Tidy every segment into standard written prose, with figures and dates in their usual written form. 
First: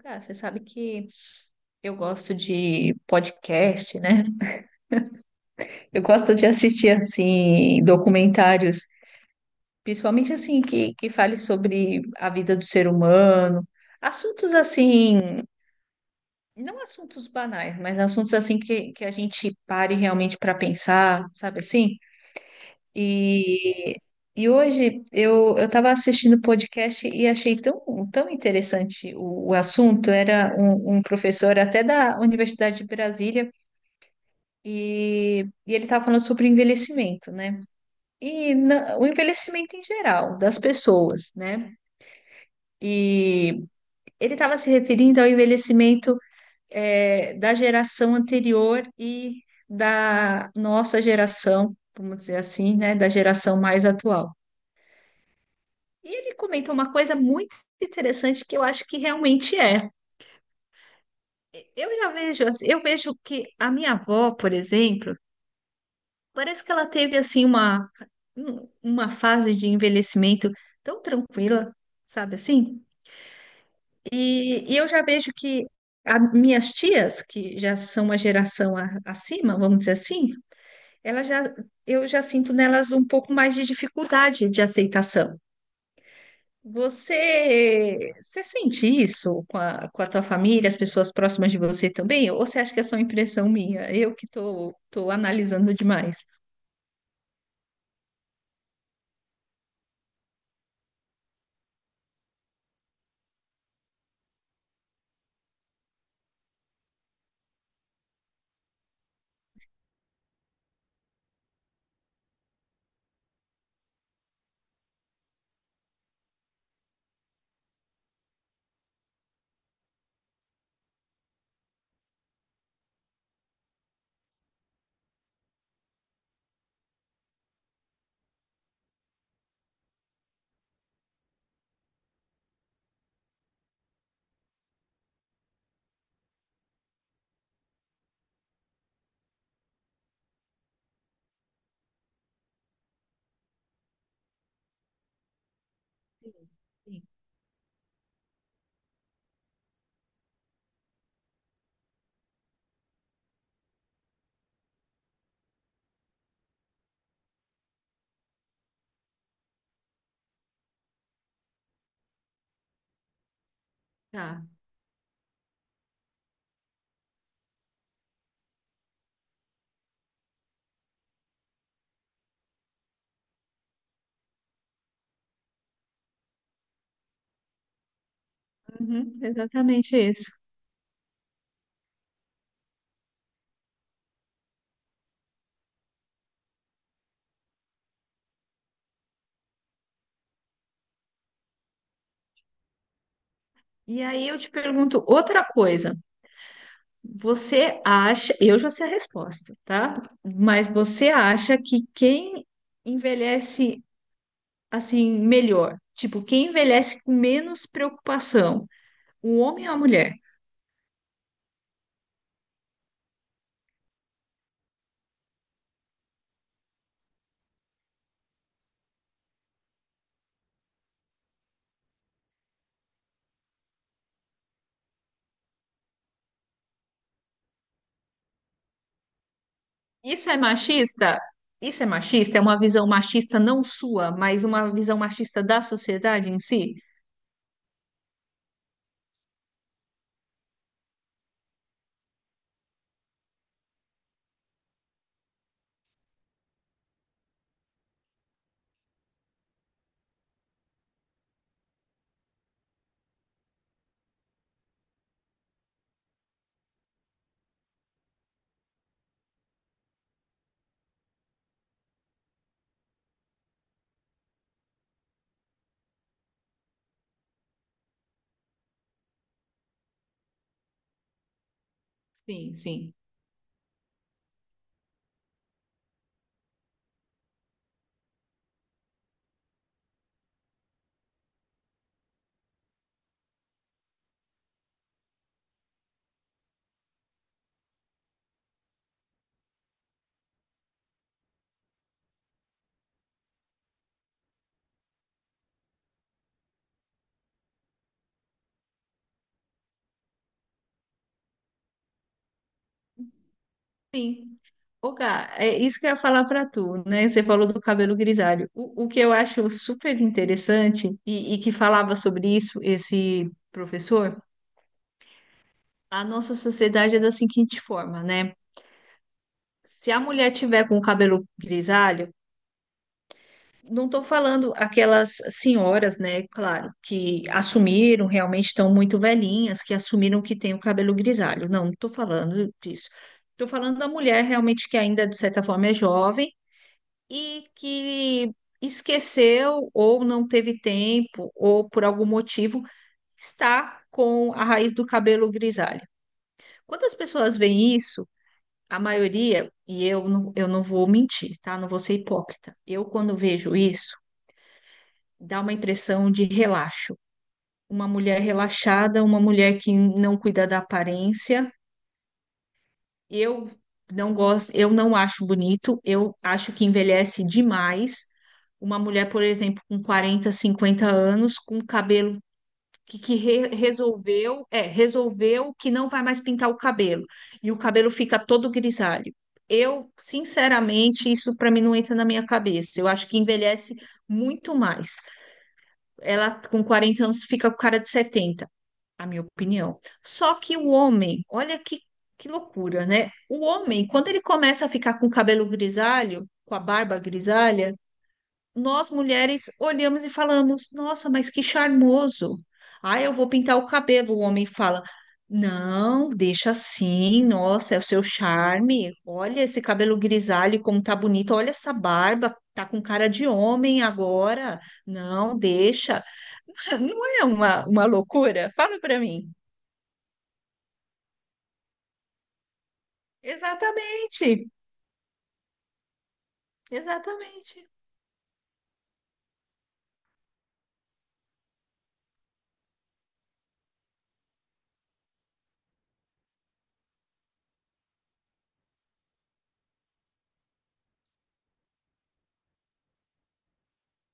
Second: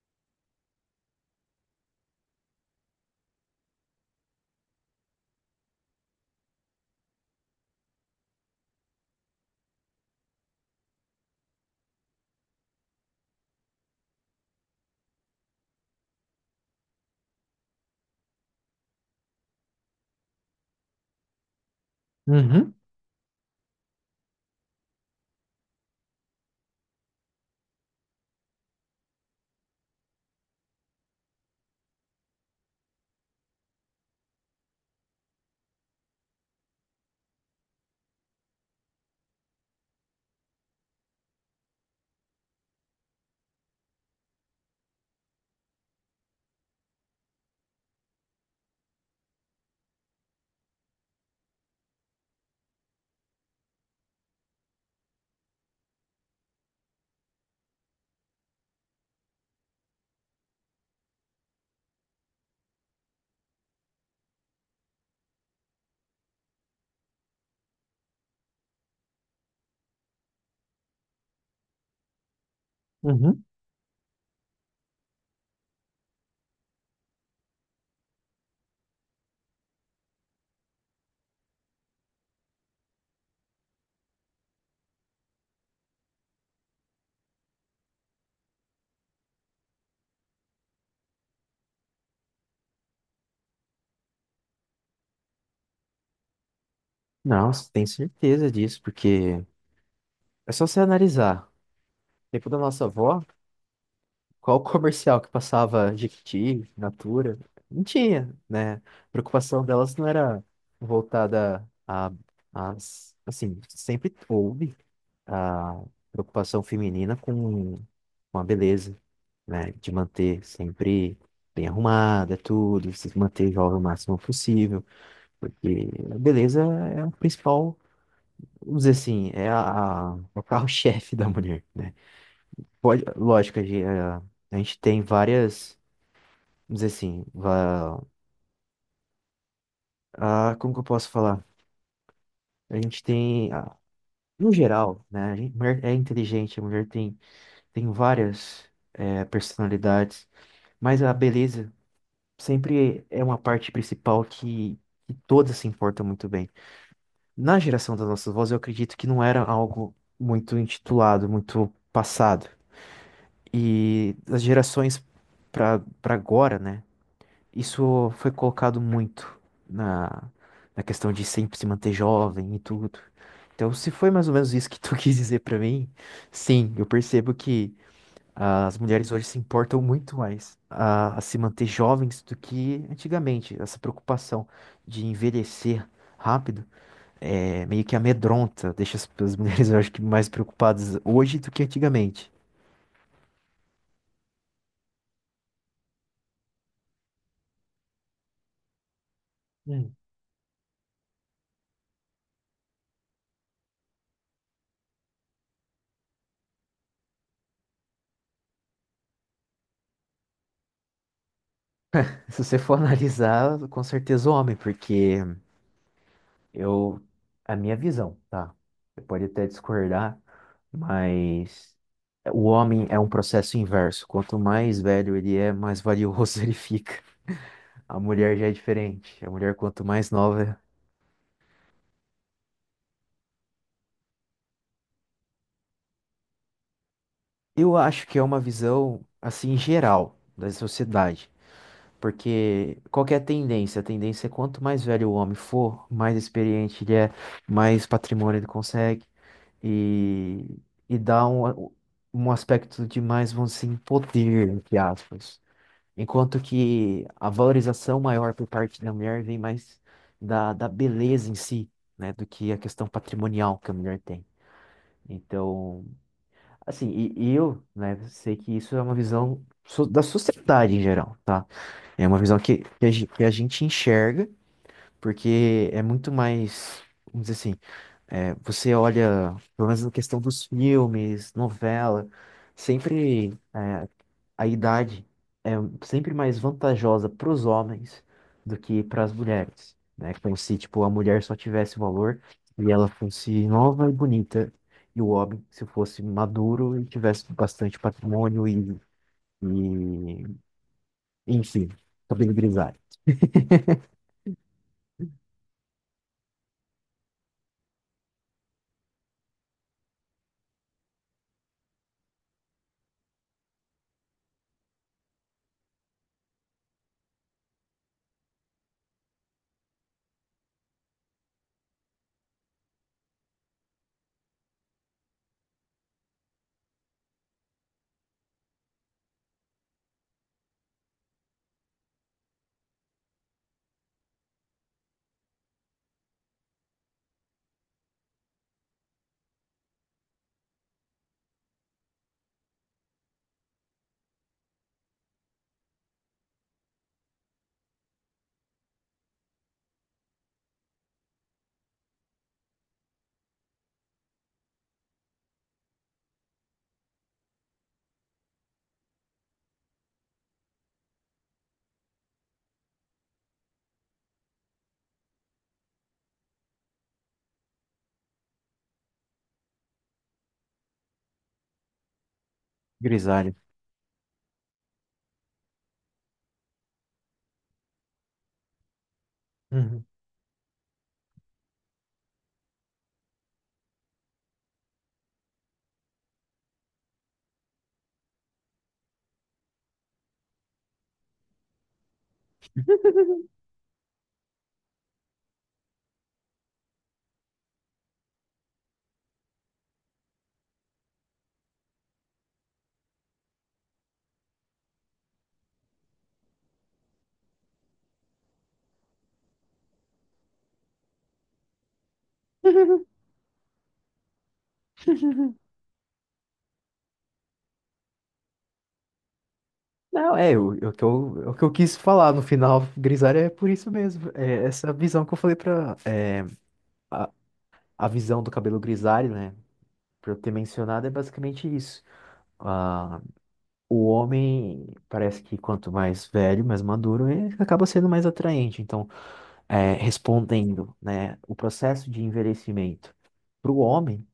Cara, você sabe que eu gosto de podcast, né? Eu gosto de assistir assim documentários, principalmente assim que fale sobre a vida do ser humano, assuntos assim, não assuntos banais, mas assuntos assim que a gente pare realmente para pensar, sabe assim? Uhum, E e hoje eu estava assistindo podcast e achei tão interessante o assunto. Era um professor até da Universidade de Brasília. E ele estava falando sobre o envelhecimento, né? E o envelhecimento em geral das pessoas, né? E ele estava se referindo ao envelhecimento da geração anterior e da nossa geração, vamos dizer assim, né? Da geração mais atual. E ele comentou uma coisa muito interessante que eu acho que realmente é. Eu já vejo, eu vejo que a minha avó, por exemplo, parece que ela teve assim uma uma fase de envelhecimento tão tranquila, sabe assim? uhum. E eu já vejo que minhas tias, que já são uma geração acima, vamos dizer assim, ela já eu já sinto nelas um pouco mais de dificuldade de aceitação. Você sente isso com com a tua família, as pessoas próximas de você também? Ou você acha que é só impressão minha? Eu que tô analisando demais. Nossa, tenho certeza disso, porque é só você analisar. No tempo da nossa avó, qual comercial que passava, Jequiti, Natura? Não tinha, né? A preocupação delas não era voltada a, assim, sempre houve a preocupação feminina com a beleza, né? De manter sempre bem arrumada, tudo, se manter jovem o máximo possível, porque a beleza é o principal, vamos dizer assim, é o carro-chefe da mulher, né? Pode, lógico, a gente tem várias, vamos dizer assim, como que eu posso falar? A gente tem, no geral, né? Mulher é inteligente, a mulher Sim. Tem várias personalidades, mas a beleza sempre é uma parte principal que todas se importam muito bem. Na geração das nossas vozes, eu acredito que não era algo muito intitulado, muito passado. E as Tá. gerações para agora, né? Isso foi colocado muito na, na questão de sempre se manter jovem e tudo. Então, se foi mais ou menos isso que tu quis dizer para mim, sim, eu percebo que as mulheres Uhum, hoje se importam exatamente muito isso. mais a se manter jovens do que antigamente. Essa preocupação de envelhecer rápido é meio que amedronta, deixa as mulheres, eu acho que, mais preocupadas hoje do que antigamente. E aí eu te pergunto outra coisa. Você acha, eu já sei a resposta, tá? Mas você acha que quem envelhece assim melhor, tipo, quem envelhece com menos preocupação, o homem ou a mulher? Se você for analisar, com certeza o homem, porque eu, a minha visão, tá? Você pode até discordar, mas o homem é um processo inverso. Quanto mais velho ele é, mais valioso ele fica. A mulher já é diferente. A mulher, quanto mais Isso é nova, machista? Isso é machista? É uma visão machista não sua, mas uma visão machista da sociedade em si? eu acho que é uma visão assim geral da sociedade. Porque qual que é a tendência? A tendência é quanto mais velho o homem for, mais experiente ele é, mais patrimônio ele consegue. E, e dá um aspecto de mais, vamos assim, poder, entre aspas. Enquanto que a valorização maior por parte da mulher vem mais da beleza em si, né? Do que a questão patrimonial que a mulher tem. Então, assim, e eu, né, sei que isso é uma visão da sociedade em geral, tá? É uma visão Sim, que, que, a, sim. gen- que a gente enxerga, porque é muito mais, vamos dizer assim, é, você olha, pelo menos na questão dos filmes, novela, sempre. é, a idade é sempre mais vantajosa para os homens do que para as mulheres, né? Como se, tipo, a mulher só tivesse valor e ela fosse nova e bonita, e o homem se fosse maduro e tivesse bastante patrimônio e enfim, cabelo grisalho. Sim. Ô, Gá, é isso que eu ia falar para tu, né? Você falou do cabelo grisalho. O que eu acho super interessante e que falava sobre isso esse professor, a nossa sociedade é da seguinte forma, né? Se a mulher tiver com o cabelo grisalho, não estou falando aquelas senhoras, né? Claro, que assumiram, realmente estão muito velhinhas, que assumiram que tem o cabelo grisalho. Não, não estou falando disso. Estou falando da mulher realmente que ainda, de certa forma, é jovem e que esqueceu ou não teve tempo ou por algum motivo está com a raiz do cabelo grisalha. Quando as pessoas veem isso, a maioria, e eu não vou mentir, tá? Não vou ser hipócrita. Eu, quando vejo isso, dá uma impressão de relaxo. Uma mulher relaxada, uma mulher que não cuida da aparência, eu não gosto, eu não acho bonito, eu acho que envelhece demais. Uma mulher, por exemplo, com 40, 50 anos, com cabelo que, que Grisalho. re- resolveu, resolveu que não vai mais pintar o cabelo, e o cabelo fica todo grisalho. Uhum. Eu, sinceramente, isso para mim não entra na minha cabeça. Eu acho que envelhece muito mais. Ela com 40 anos fica com cara de 70, a minha opinião. Só que o homem, que loucura, né? O homem, quando ele começa a ficar com o cabelo grisalho, com a barba grisalha, nós mulheres olhamos e falamos: Nossa, mas que charmoso! Ah, eu vou pintar o cabelo. O homem fala: Não, deixa assim. Nossa, é o seu charme. Olha esse cabelo grisalho, como tá bonito. Olha essa barba, tá com cara de homem agora. Não, deixa. Não é uma loucura? Fala pra mim. Não, o que eu, é o que eu quis falar no final, grisalho é por isso mesmo. É Exatamente, essa visão que eu falei pra. A, exatamente. a visão do cabelo grisalho, né? Por eu ter mencionado, é basicamente isso. Ah, o homem parece que quanto mais velho, mais maduro, ele acaba sendo mais atraente. Então, respondendo, né, o processo de envelhecimento para o homem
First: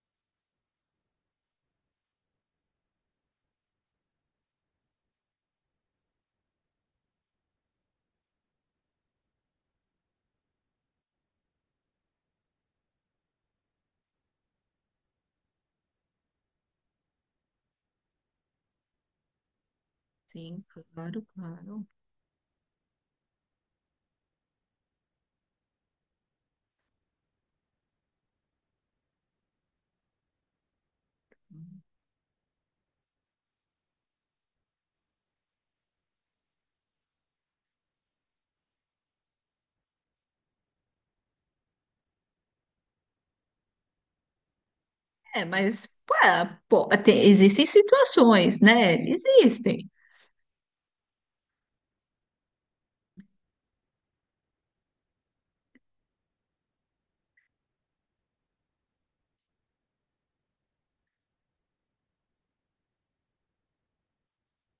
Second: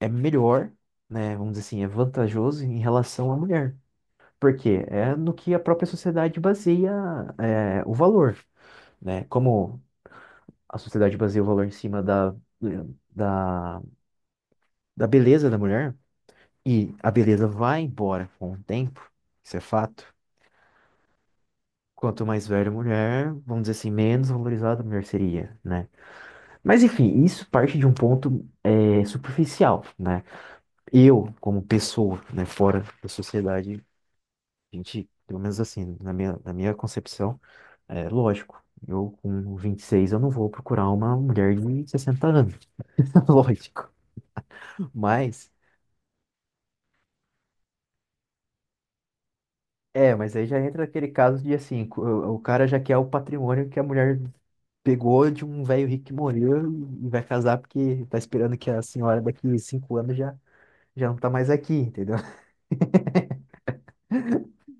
é melhor, né, vamos dizer assim, é vantajoso em relação à mulher. Por quê? É no que a própria sociedade baseia, o valor, né? Como a sociedade baseia o valor em cima da, da beleza da mulher. E a beleza vai embora com o tempo, isso é fato. Sim, claro, claro. Quanto mais velha a mulher, vamos dizer assim, menos valorizada a mulher seria, né? Mas enfim, isso parte de um ponto superficial, né? Eu, como pessoa, né, fora da sociedade, a gente, pelo menos assim, na minha concepção, é lógico. Eu, com 26, eu não vou procurar uma mulher de 60 anos, lógico. É, Mas, pô, existem situações, né? Existem. Mas aí já entra aquele caso de assim, o cara já quer o patrimônio que a mulher pegou de um velho rico que morreu e vai casar porque tá esperando que a senhora daqui 5 anos já não tá mais aqui, entendeu?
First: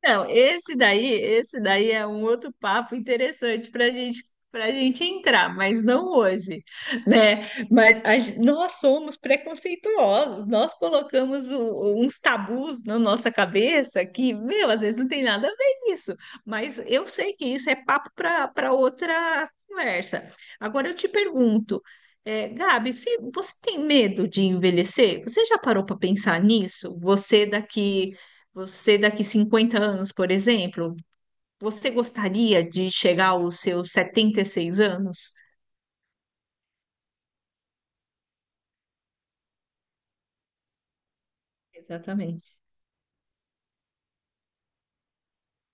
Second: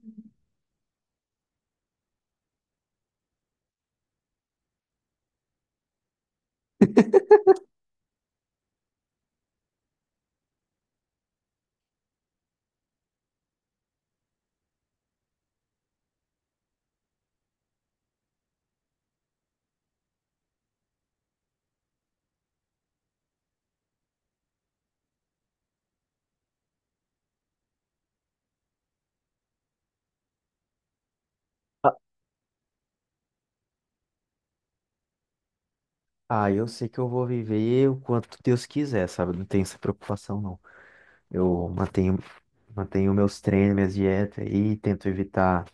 Não, esse daí é um outro papo interessante para gente entrar, mas não hoje, né? Mas a nós somos preconceituosos, nós colocamos uns tabus na nossa cabeça que, meu, às vezes não tem nada a ver com isso, mas eu sei que isso é papo para outra conversa. Agora eu te pergunto, Gabi, se você tem medo de envelhecer? Você já parou para pensar nisso? Você daqui 50 anos, por exemplo, você gostaria de chegar aos seus 76 anos? Ah, eu sei que eu vou viver o quanto Deus quiser, sabe? Não tenho essa preocupação, não. Eu Exatamente. mantenho meus treinos, minhas dietas aí, tento evitar,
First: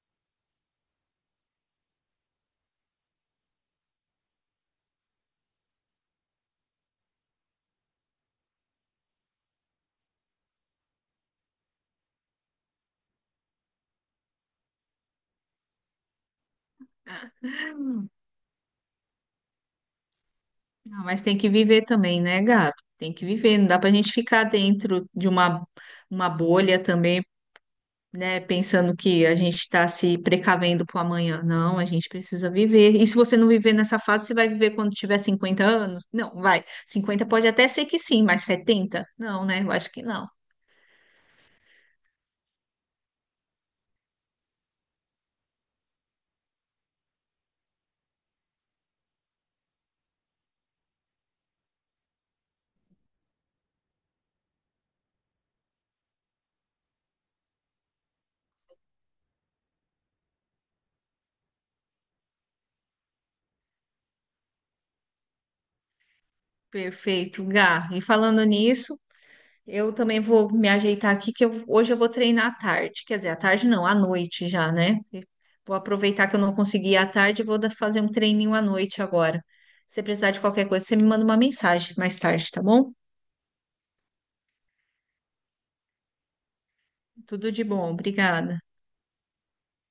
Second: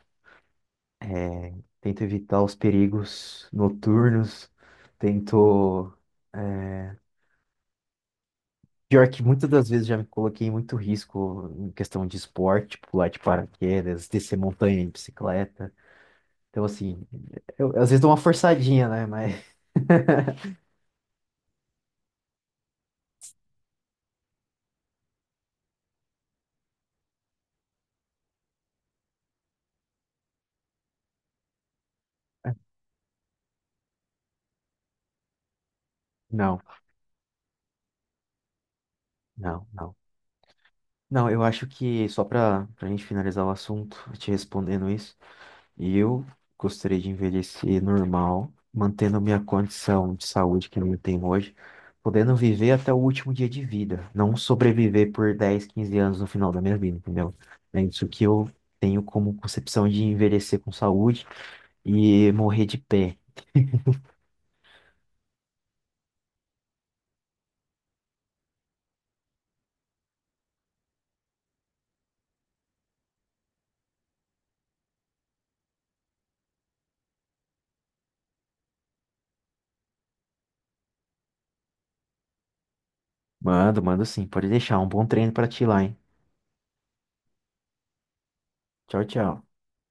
é, tento evitar os perigos noturnos, tento. é, Pior que muitas das vezes já me coloquei em muito risco em questão de esporte, pular de paraquedas, descer montanha de bicicleta. Então, assim, eu, às vezes dou uma forçadinha, né? Mas. Ah, mas tem que viver também, né, Gabi? Tem que viver, não dá para a gente ficar dentro de uma bolha também, né, pensando que a gente está se precavendo para o amanhã. Não, a gente precisa viver. E se você não viver nessa fase, você vai viver quando tiver 50 anos? Não, Não, vai. 50 pode até ser que sim, mas 70? Não, né? não, Eu acho não. que não. Não, eu acho que só para a gente finalizar o assunto, te respondendo isso, eu gostaria de envelhecer normal, mantendo minha condição de saúde que eu tenho hoje, podendo viver até o último dia de vida, não sobreviver por 10, 15 anos no final da minha vida, entendeu? É isso que eu tenho como concepção de envelhecer com saúde e morrer de pé. Perfeito, Gá. E falando nisso, eu também vou me ajeitar aqui, que hoje eu vou treinar à tarde. Quer dizer, à tarde não, à noite já, né? Vou aproveitar que eu não consegui ir à tarde e vou fazer um treininho à noite agora. Se precisar de qualquer coisa, você me manda uma mensagem mais tarde, tá bom? Mando, mando sim, pode deixar um bom treino para ti lá, hein? Tudo de bom, obrigada. Tchau, tchau.